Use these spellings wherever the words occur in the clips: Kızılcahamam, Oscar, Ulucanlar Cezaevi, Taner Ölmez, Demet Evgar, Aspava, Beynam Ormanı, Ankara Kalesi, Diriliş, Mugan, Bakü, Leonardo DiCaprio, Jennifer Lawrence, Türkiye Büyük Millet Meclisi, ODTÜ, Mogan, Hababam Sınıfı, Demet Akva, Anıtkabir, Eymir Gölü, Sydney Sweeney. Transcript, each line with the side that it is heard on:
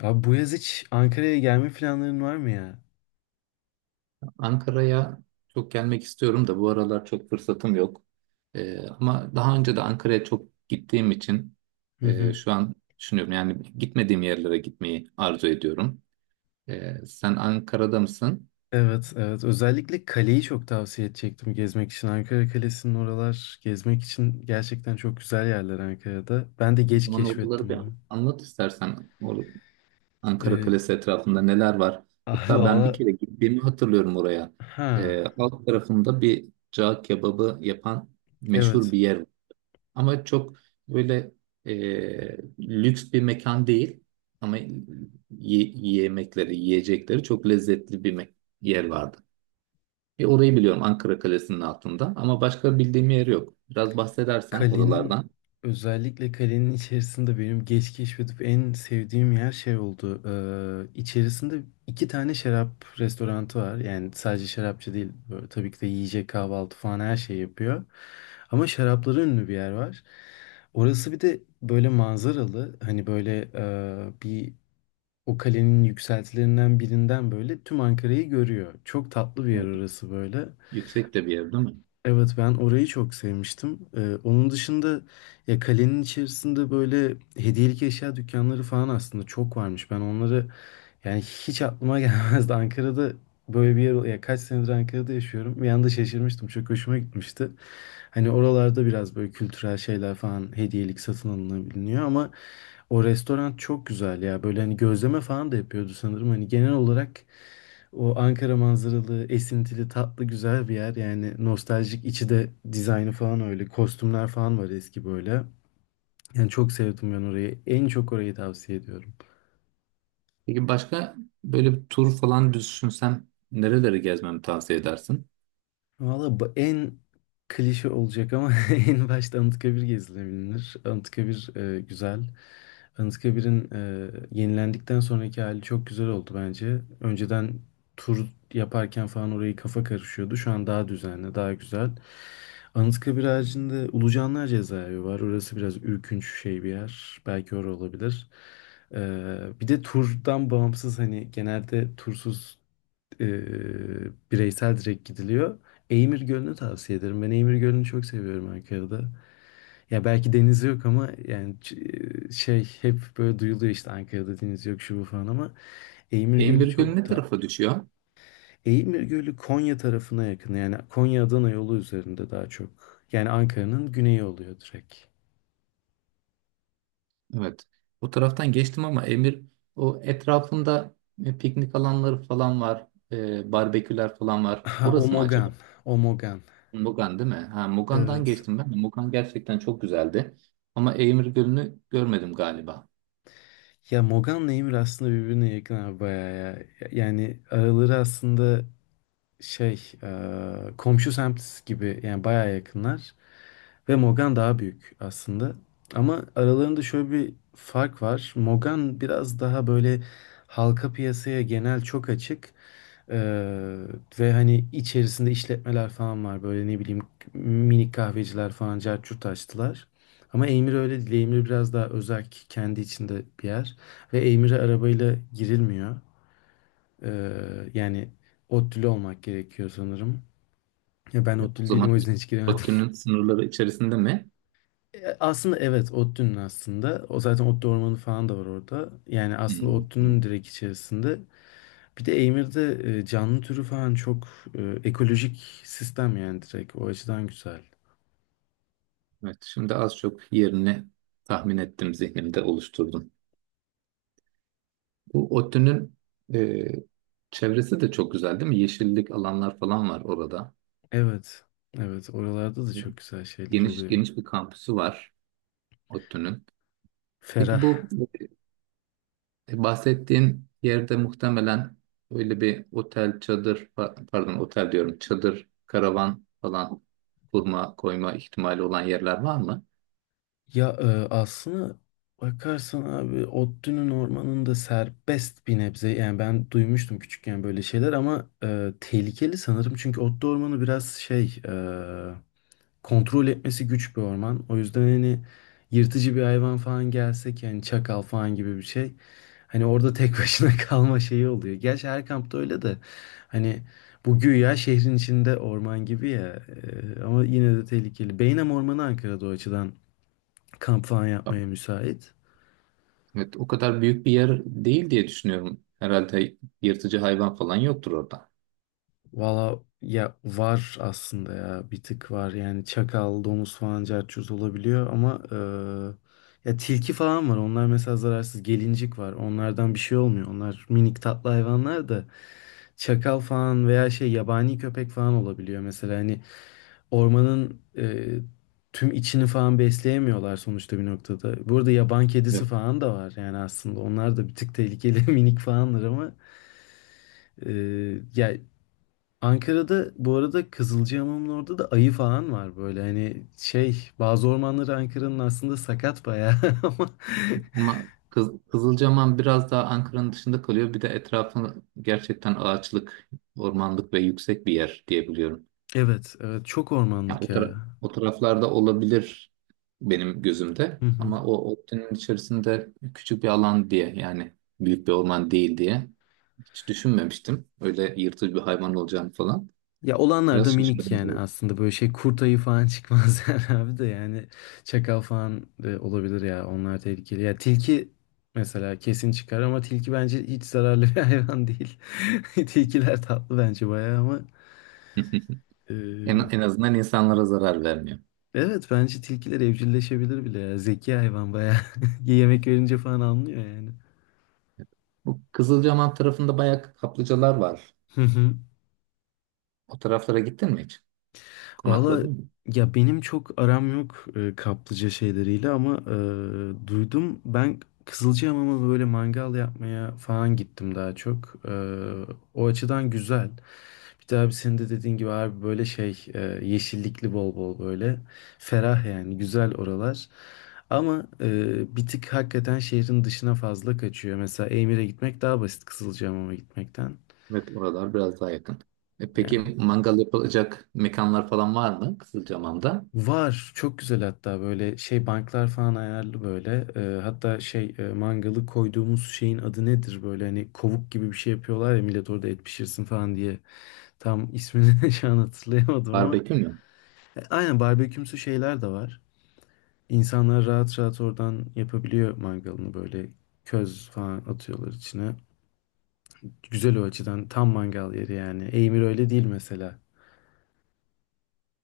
left: Abi bu yaz hiç Ankara'ya gelme planların var mı ya?
right: Ankara'ya çok gelmek istiyorum da bu aralar çok fırsatım yok. Ama daha önce de Ankara'ya çok gittiğim için
left: Hı hı.
right: şu an düşünüyorum, yani gitmediğim yerlere gitmeyi arzu ediyorum. Sen Ankara'da mısın?
left: Evet, evet. Özellikle kaleyi çok tavsiye edecektim gezmek için. Ankara Kalesi'nin oralar gezmek için gerçekten çok güzel yerler Ankara'da. Ben de
right: O
left: geç
right: zaman oraları bir
left: keşfettim bu.
right: anlat istersen. Ankara
left: Ee,
right: Kalesi etrafında neler var?
left: ah,
right: Hatta ben bir
left: valla
right: kere gittiğimi hatırlıyorum oraya.
left: ha
right: Alt tarafında bir cağ kebabı yapan meşhur
left: evet.
right: bir yer. Ama çok böyle lüks bir mekan değil. Ama yemekleri, yiyecekleri çok lezzetli bir yer vardı. E, orayı biliyorum Ankara Kalesi'nin altında ama başka bildiğim yer yok. Biraz bahsedersen
left: Kalenin
right: oralardan.
left: Özellikle kalenin içerisinde benim geç keşfedip en sevdiğim yer şey oldu. İçerisinde iki tane şarap restoranı var. Yani sadece şarapçı değil. Böyle, tabii ki de yiyecek kahvaltı falan her şey yapıyor. Ama şarapları ünlü bir yer var. Orası bir de böyle manzaralı. Hani böyle bir o kalenin yükseltilerinden birinden böyle tüm Ankara'yı görüyor. Çok tatlı bir yer
right: Evet,
left: orası böyle.
right: yüksek de bir yer değil mi?
left: Evet ben orayı çok sevmiştim. Onun dışında ya kalenin içerisinde böyle hediyelik eşya dükkanları falan aslında çok varmış. Ben onları yani hiç aklıma gelmezdi. Ankara'da böyle bir yer ya kaç senedir Ankara'da yaşıyorum. Bir anda şaşırmıştım. Çok hoşuma gitmişti. Hani oralarda biraz böyle kültürel şeyler falan hediyelik satın alınabiliyor ama o restoran çok güzel ya. Böyle hani gözleme falan da yapıyordu sanırım. Hani genel olarak o Ankara manzaralı, esintili, tatlı, güzel bir yer. Yani nostaljik içi de dizaynı falan öyle. Kostümler falan var eski böyle. Yani çok sevdim ben orayı. En çok orayı tavsiye ediyorum.
right: Peki başka böyle bir tur falan düşünsem nereleri gezmemi tavsiye edersin?
left: Valla bu en klişe olacak ama en başta Anıtkabir gezilebilir. Anıtkabir güzel. Anıtkabir'in yenilendikten sonraki hali çok güzel oldu bence. Önceden tur yaparken falan orayı kafa karışıyordu. Şu an daha düzenli, daha güzel. Anıtkabir haricinde Ulucanlar Cezaevi var. Orası biraz ürkünç şey bir yer. Belki orası olabilir. E, bir de turdan bağımsız hani genelde tursuz e, bireysel direkt gidiliyor. Eymir Gölü'nü tavsiye ederim. Ben Eymir Gölü'nü çok seviyorum Ankara'da. Ya belki denizi yok ama yani şey hep böyle duyuluyor işte Ankara'da deniz yok şu bu falan ama Eymir Gölü
right: Emirgöl
left: çok
right: ne
left: tatlı.
right: tarafa düşüyor?
left: Eymir Gölü Konya tarafına yakın. Yani Konya-Adana yolu üzerinde daha çok. Yani Ankara'nın güneyi oluyor direkt.
right: Evet. Bu taraftan geçtim ama Emir o etrafında piknik alanları falan var. E, barbeküler falan var.
left: Ha,
right: Orası mı acaba?
left: Omogan. Omogan.
right: Mugan değil mi? Ha, Mugan'dan
left: Evet.
right: geçtim ben de. Mugan gerçekten çok güzeldi. Ama Emir Gölü'nü görmedim galiba.
left: Ya Mogan'la Emir aslında birbirine yakın abi bayağı ya. Yani araları aslında şey komşu semt gibi yani bayağı yakınlar ve Mogan daha büyük aslında. Ama aralarında şöyle bir fark var. Mogan biraz daha böyle halka piyasaya genel çok açık e, ve hani içerisinde işletmeler falan var böyle ne bileyim minik kahveciler falan carçurt açtılar. Ama Eymir öyle değil. Eymir biraz daha özerk kendi içinde bir yer ve Eymir'e arabayla girilmiyor. E, yani ODTÜ'lü olmak gerekiyor sanırım. Ya ben
right: E, o
left: ODTÜ'lü değilim
right: zaman
left: o yüzden hiç giremedim.
right: Bakü'nün sınırları içerisinde mi?
left: E, aslında evet ODTÜ'nün aslında. O zaten ODTÜ ormanı falan da var orada. Yani aslında
right: Hmm.
left: ODTÜ'nün direkt içerisinde. Bir de Eymir'de canlı türü falan çok ekolojik sistem yani direkt. O açıdan güzel.
right: Evet. Şimdi az çok yerini tahmin ettim, zihnimde oluşturdum. Bu ODTÜ'nün e, çevresi de çok güzel değil mi? Yeşillik alanlar falan var orada.
left: Evet. Evet oralarda da çok güzel şeyler
right: Geniş
left: oluyor.
right: geniş bir kampüsü var ODTÜ'nün. Peki
left: Ferah.
right: bu bahsettiğin yerde muhtemelen öyle bir otel, çadır, pardon otel diyorum, çadır, karavan falan kurma, koyma ihtimali olan yerler var mı?
left: Ya aslına bakarsan abi Ottu'nun ormanında serbest bir nebze yani ben duymuştum küçükken böyle şeyler ama tehlikeli sanırım çünkü Ottu ormanı biraz şey kontrol etmesi güç bir orman o yüzden hani yırtıcı bir hayvan falan gelsek yani çakal falan gibi bir şey hani orada tek başına kalma şeyi oluyor. Gerçi her kampta öyle de hani bu güya şehrin içinde orman gibi ya ama yine de tehlikeli. Beynam Ormanı Ankara'da o açıdan kamp falan yapmaya müsait.
right: Evet, o kadar büyük bir yer değil diye düşünüyorum. Herhalde yırtıcı hayvan falan yoktur orada.
left: Valla ya var aslında ya bir tık var yani çakal, domuz falan cerçuz olabiliyor ama ya tilki falan var onlar mesela zararsız gelincik var onlardan bir şey olmuyor onlar minik tatlı hayvanlar da çakal falan veya şey yabani köpek falan olabiliyor mesela hani ormanın tüm içini falan besleyemiyorlar sonuçta bir noktada. Burada yaban kedisi
right: Evet.
left: falan da var yani aslında onlar da bir tık tehlikeli minik falanlar ama Ee, ya Ankara'da bu arada Kızılcahamam'ın orada da ayı falan var böyle hani şey bazı ormanları Ankara'nın aslında sakat bayağı ama
right: Ama Kız, Kızılcahamam biraz daha Ankara'nın dışında kalıyor. Bir de etrafı gerçekten ağaçlık, ormanlık ve yüksek bir yer diyebiliyorum.
left: evet evet çok
right: Yani
left: ormanlık
right: o,
left: ya.
right: o taraflarda olabilir benim gözümde,
left: Hı hı.
right: ama o ODTÜ'nün içerisinde küçük bir alan diye, yani büyük bir orman değil diye hiç düşünmemiştim. Öyle yırtıcı bir hayvan olacağını falan.
left: Ya olanlar da
right: Biraz
left: minik
right: şaşırdım
left: yani
right: bu.
left: aslında böyle şey kurt ayı falan çıkmaz yani abi de yani çakal falan da olabilir ya onlar tehlikeli. Ya tilki mesela kesin çıkar ama tilki bence hiç zararlı bir hayvan değil. Tilkiler tatlı bence bayağı ama
right: En, en azından insanlara zarar vermiyor.
left: evet bence tilkiler evcilleşebilir bile ya. Zeki hayvan bayağı. Yemek verince falan anlıyor yani.
right: Bu Kızılcahamam tarafında bayağı kaplıcalar var. O taraflara gittin mi hiç?
left: Valla
right: Konakladın mı?
left: ya benim çok aram yok kaplıca şeyleriyle ama duydum ben Kızılcahamam'a böyle mangal yapmaya falan gittim daha çok. E, o açıdan güzel. Bir de abi senin de dediğin gibi abi böyle şey yeşillikli bol bol böyle ferah yani güzel oralar. Ama bir tık hakikaten şehrin dışına fazla kaçıyor. Mesela Emir'e gitmek daha basit Kızılcahamam'a gitmekten.
right: Evet, oralar biraz daha yakın. E peki
left: Yani
right: mangal yapılacak mekanlar falan var mı Kızılcahamam'da?
left: var. Çok güzel hatta böyle şey banklar falan ayarlı böyle. Hatta şey mangalı koyduğumuz şeyin adı nedir? Böyle hani kovuk gibi bir şey yapıyorlar ya millet orada et pişirsin falan diye. Tam ismini şu an hatırlayamadım ama.
right: Barbekü mü?
left: E, aynen barbekümsü şeyler de var. İnsanlar rahat rahat oradan yapabiliyor mangalını böyle köz falan atıyorlar içine. Güzel o açıdan tam mangal yeri yani. Eymir öyle değil mesela.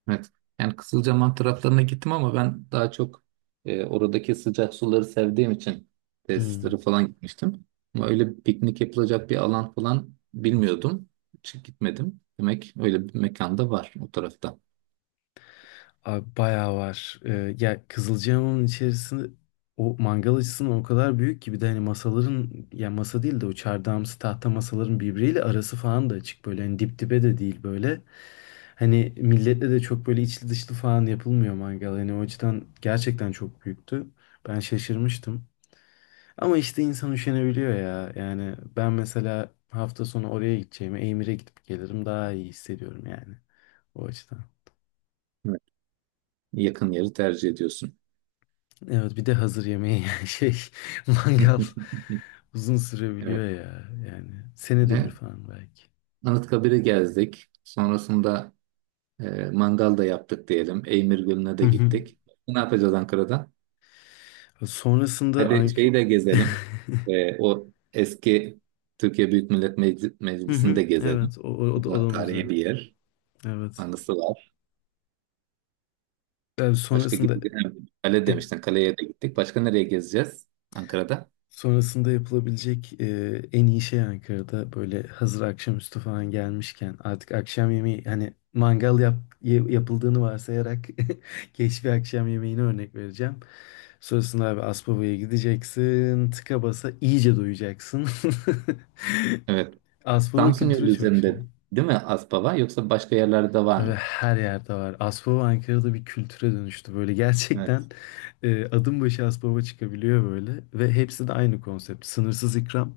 right: Evet. Yani Kızılcahamam taraflarına gittim ama ben daha çok oradaki sıcak suları sevdiğim için
left: Hmm.
right: tesislere falan gitmiştim. Ama öyle piknik yapılacak bir alan falan bilmiyordum. Hiç gitmedim. Demek öyle bir mekan da var o tarafta.
left: Abi bayağı var. Ya Kızılcahamam'ın içerisinde o mangal açısından o kadar büyük ki bir de hani masaların ya masa değil de o çardağımsı tahta masaların birbiriyle arası falan da açık böyle hani dip dibe de değil böyle. Hani milletle de çok böyle içli dışlı falan yapılmıyor mangal. Hani o açıdan gerçekten çok büyüktü. Ben şaşırmıştım. Ama işte insan üşenebiliyor ya. Yani ben mesela hafta sonu oraya gideceğime Emir'e gidip gelirim daha iyi hissediyorum yani o açıdan.
right: Evet. Yakın yeri tercih ediyorsun.
left: Evet bir de hazır yemeği yani şey mangal uzun sürebiliyor
right: Evet.
left: ya yani senede bir
right: E,
left: falan belki.
right: Anıtkabir'i gezdik. Sonrasında mangal da yaptık diyelim. Eymir Gölü'ne
left: Hı
right: de
left: hı.
right: gittik. Ne yapacağız Ankara'da?
left: Sonrasında
right: Hadi
left: Ank
right: şeyi de gezelim. O eski Türkiye Büyük Millet
left: hı
right: Meclisi'ni
left: hı,
right: de gezelim.
left: evet o, o, o da,
right: Bu
left: o
right: da
left: da müze.
right: tarihi bir yer.
left: Evet.
right: Anısı var.
left: Yani
right: Başka
left: sonrasında
right: gidelim. Kale
left: e,
right: demiştin. Kaleye de gittik. Başka nereye gezeceğiz Ankara'da?
left: sonrasında yapılabilecek en iyi şey Ankara'da böyle hazır akşamüstü falan gelmişken artık akşam yemeği hani mangal yapıldığını varsayarak geç bir akşam yemeğini örnek vereceğim. Sonrasında abi Aspava'ya gideceksin. Tıka basa iyice doyacaksın.
right: Evet.
left: Aspava
right: Samsun yolu
left: kültürü çok şey.
right: üzerinde değil mi Aspava? Yoksa başka yerlerde var
left: Abi
right: mı?
left: her yerde var. Aspava Ankara'da bir kültüre dönüştü. Böyle gerçekten
right: Evet.
left: adım başı Aspava çıkabiliyor böyle. Ve hepsi de aynı konsept. Sınırsız ikram.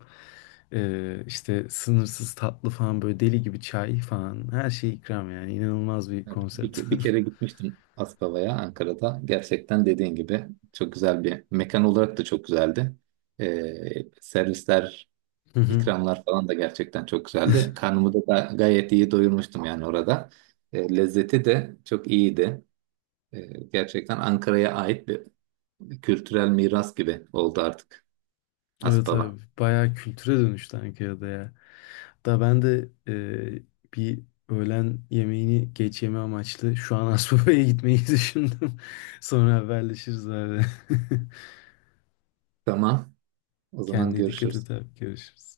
left: İşte sınırsız tatlı falan böyle deli gibi çay falan. Her şey ikram yani. İnanılmaz bir
right: Evet. Bir,
left: konsept.
right: bir kere gitmiştim Aspava'ya Ankara'da. Gerçekten dediğin gibi çok güzel bir mekan olarak da çok güzeldi. Servisler,
left: Hı hı.
right: İkramlar falan da gerçekten çok güzeldi. Karnımı da gayet iyi doyurmuştum yani orada. E, lezzeti de çok iyiydi. E, gerçekten Ankara'ya ait bir kültürel miras gibi oldu artık
left: Evet
right: Aspava.
left: abi bayağı kültüre dönüştü Ankara'da ya. Da ben de bir öğlen yemeğini geç yeme amaçlı şu an Asbaba'ya gitmeyi düşündüm. Sonra haberleşiriz abi.
right: Tamam. O zaman
left: Kendine dikkat
right: görüşürüz.
left: et abi. Görüşürüz.